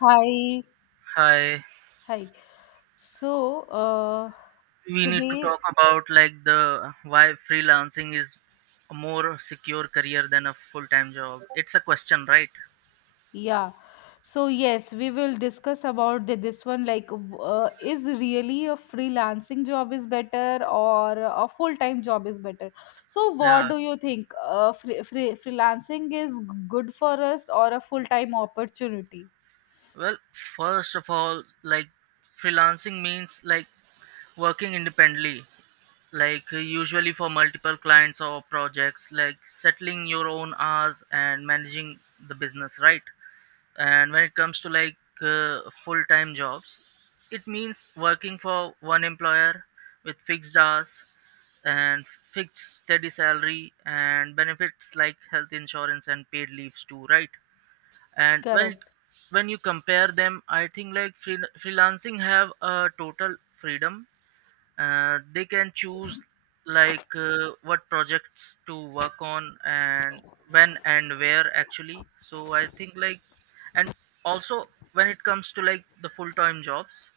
Hi. Hi, Hi. So, uh, we need to Today, talk about like the why freelancing is a more secure career than a full-time job. It's a question, right? yeah. So yes, we will discuss about this one like, is really a freelancing job is better or a full-time job is better? So, what Yeah. do you think? Freelancing is good for us or a full-time opportunity? Well, first of all, like freelancing means like working independently, like usually for multiple clients or projects, like settling your own hours and managing the business, right? And when it comes to full-time jobs, it means working for one employer with fixed hours and fixed steady salary and benefits like health insurance and paid leaves too, right? and when it, Correct, when you compare them, I think like freelancing have a total freedom. They can choose like what projects to work on and when and where actually, so I think like and also when it comes to like the full-time jobs,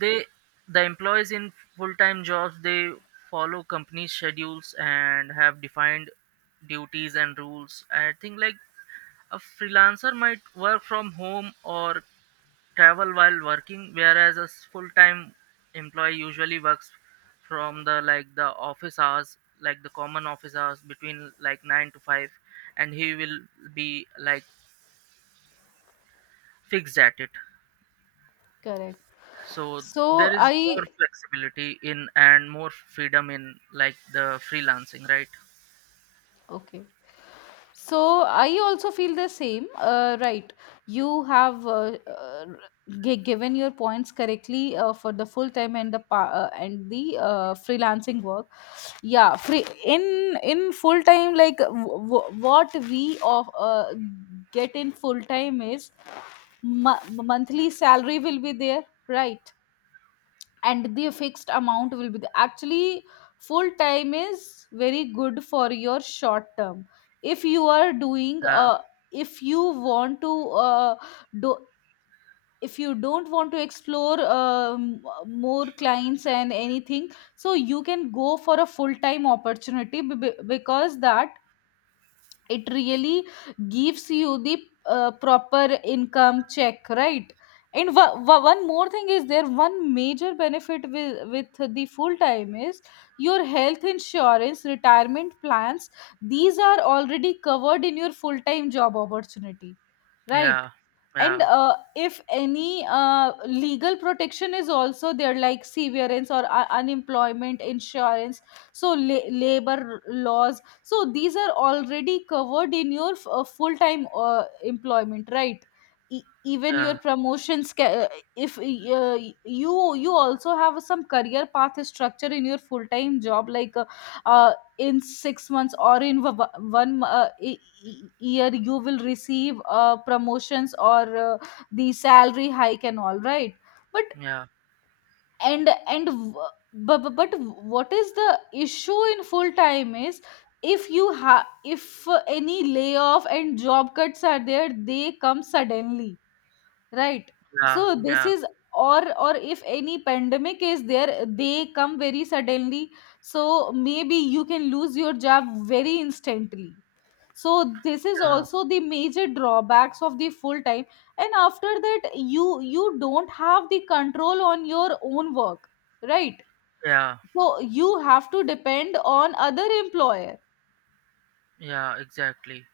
they the employees in full-time jobs, they follow company schedules and have defined duties and rules. I think like a freelancer might work from home or travel while working, whereas a full-time employee usually works from the like the office hours, like the common office hours between like 9 to 5, and he will be like fixed at it. correct. So there So, is more I flexibility in and more freedom in like the freelancing, right? Okay. So I also feel the same. Right. You have given your points correctly for the full time and the and the freelancing work. Yeah, free in full time like what we of get in full time is monthly salary will be there, right? And the fixed amount will be the actually full time is very good for your short term if you are doing yeah if you want to do if you don't want to explore more clients and anything, so you can go for a full time opportunity because that it really gives you the proper income check, right? And one more thing is there, one major benefit with the full time is your health insurance, retirement plans, these are already covered in your full time job opportunity, right? yeah And yeah if any legal protection is also there like severance or unemployment insurance, so labor laws, so these are already covered in your full time employment, right? Even your yeah promotions if you also have some career path structure in your full time job like uh, in 6 months or in one year you will receive promotions or the salary hike and all, right? but yeah and and But what is the issue in full time is if you have if any layoff and job cuts are there, they come suddenly, right? yeah So this yeah is or if any pandemic is there, they come very suddenly, so maybe you can lose your job very instantly. So this is yeah also the major drawbacks of the full time. And after that, you don't have the control on your own work, right? yeah So you have to depend on other employer yeah exactly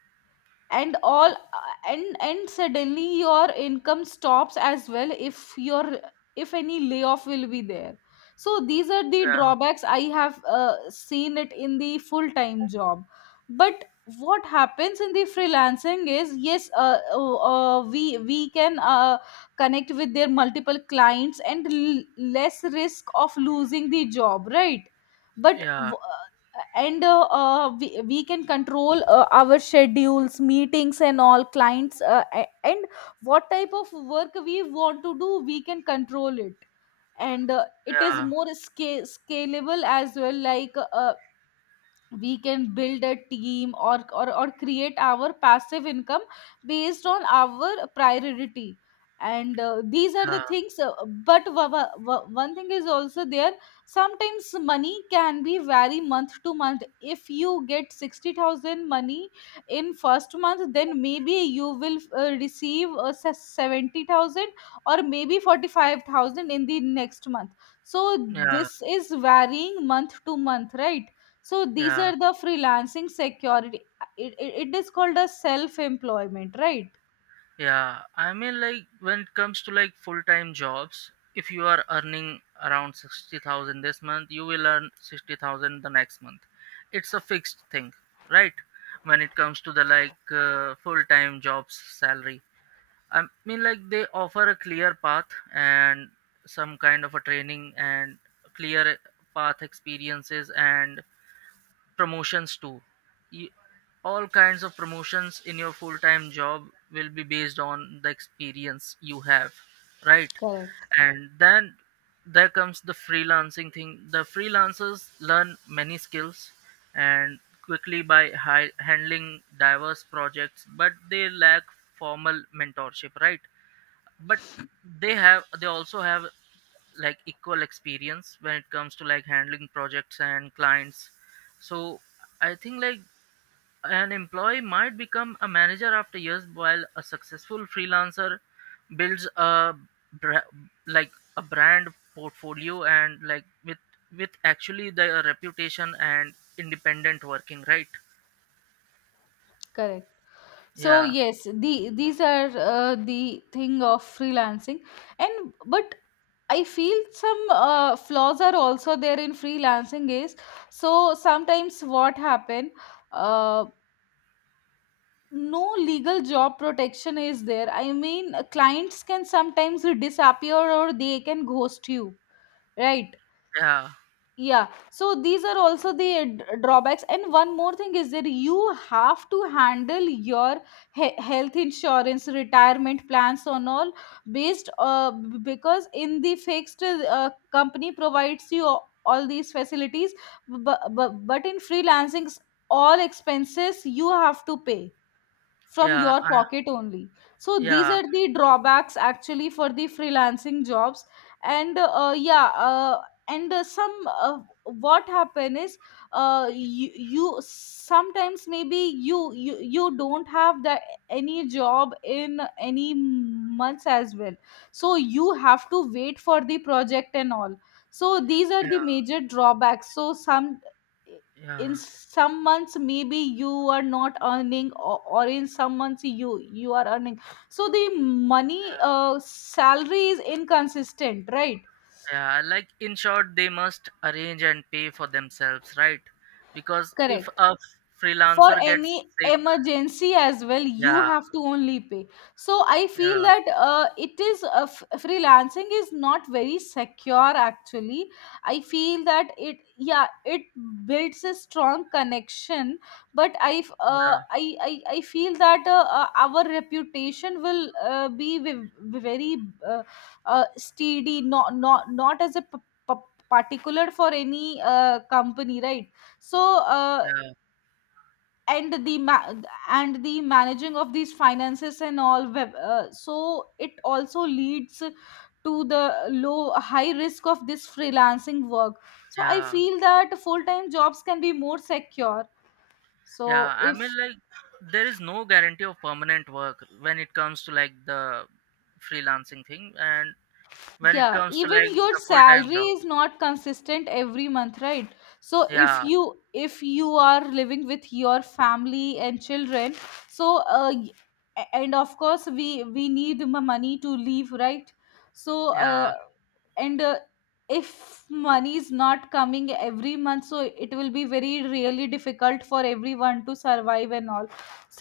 and all. And suddenly your income stops as well, if your if any layoff will be there. So these are the yeah drawbacks I have seen it in the full time job. But what happens in the freelancing is, yes, we can connect with their multiple clients and less risk of losing the job, right? but yeah w- and we can control our schedules, meetings and all clients and what type of work we want to do, we can control it. And it is yeah more scalable as well, like we can build a team or or create our passive income based on our priority. And these are the yeah things but one thing is also there, sometimes money can be vary month to month. If you get 60,000 money in first month, then maybe you will receive 70,000 or maybe 45,000 in the next month. So yeah this is varying month to month, right? So these yeah. are the freelancing security. It is called a self employment, right? Yeah, I mean, like when it comes to like full-time jobs, if you are earning around 60,000 this month, you will earn 60,000 the next month. It's a fixed thing, right? When it comes to the full-time jobs salary. I mean, like they offer a clear path and some kind of a training and clear path experiences and promotions too. you, all kinds of promotions in your full time job will be based on the experience you have, right? Correct. And then there comes the freelancing thing. The freelancers learn many skills and quickly by handling diverse projects, but they lack formal mentorship, right? But they also have like equal experience when it comes to like handling projects and clients. So I think like an employee might become a manager after years, while a successful freelancer builds a bra- like a brand portfolio and like with actually the reputation and independent working, right? Correct. So yeah yes, the these are the thing of freelancing, and but I feel some flaws are also there in freelancing is, so sometimes what happen, uh, no legal job protection is there, I mean, clients can sometimes disappear or they can ghost you, right? yeah Yeah, so these are also the drawbacks. And one more thing is that you have to handle your health insurance, retirement plans on all based, because in the fixed company provides you all these facilities, but in freelancing all expenses you have to pay from yeah your uh, pocket only. So these yeah are the drawbacks actually for the freelancing jobs. And yeah, and some what happen is, you sometimes maybe you don't have the any job in any months as well, so you have to wait for the project and all. So these are the major drawbacks, so some yeah in some months maybe you are not earning, or, in some months you are earning. So the money, yeah salary is inconsistent, right? Yeah, like in short, they must arrange and pay for themselves, right? Because if Correct. a For freelancer gets any sick, emergency as well you yeah, have to only pay. So I feel yeah, that it is freelancing is not very secure actually. I feel that it, yeah, it builds a strong connection, but i f- uh, yeah, I, I I feel that our reputation will be very uh, steady, not as a particular for any company, right? So uh, yeah, and the ma- and the managing of these finances and all so it also leads to the low high risk of this freelancing work. So I yeah, feel that full time jobs can be more secure. So yeah. I mean, if, like, there is no guarantee of permanent work when it comes to like the freelancing thing, and when it yeah, comes to like even your the full time salary job. is not consistent every month, right? So Yeah, if you are living with your family and children, so and of course we need money to leave, right? So, yeah, uh, and if money is not coming every month, so it will be very really difficult for everyone to survive and all.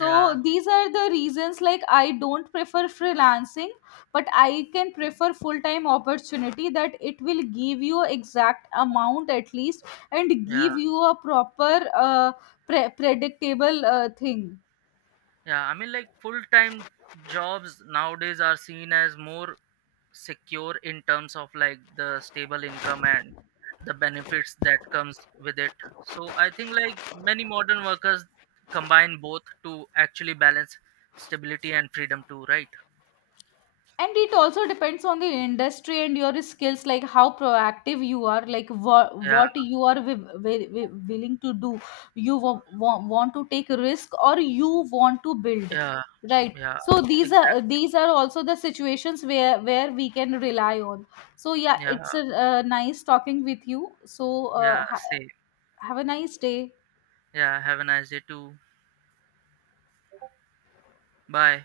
yeah, these are the reasons like I don't prefer freelancing, but I can prefer full time opportunity, that it will give you exact amount at least and yeah, give you a proper predictable thing. yeah. I mean, like, full time jobs nowadays are seen as more secure in terms of like the stable income and the benefits that comes with it. So I think like many modern workers combine both to actually balance stability and freedom too, right? And it also depends on the industry and your skills, like how proactive you are, like yeah what you are willing to do. you w- want to take risk or you want to build, yeah right? yeah So these are, exactly. these are also the situations where we can rely on. So yeah, yeah it's a, nice talking with you. So yeah see, have a nice day. yeah, have a nice day too. Bye.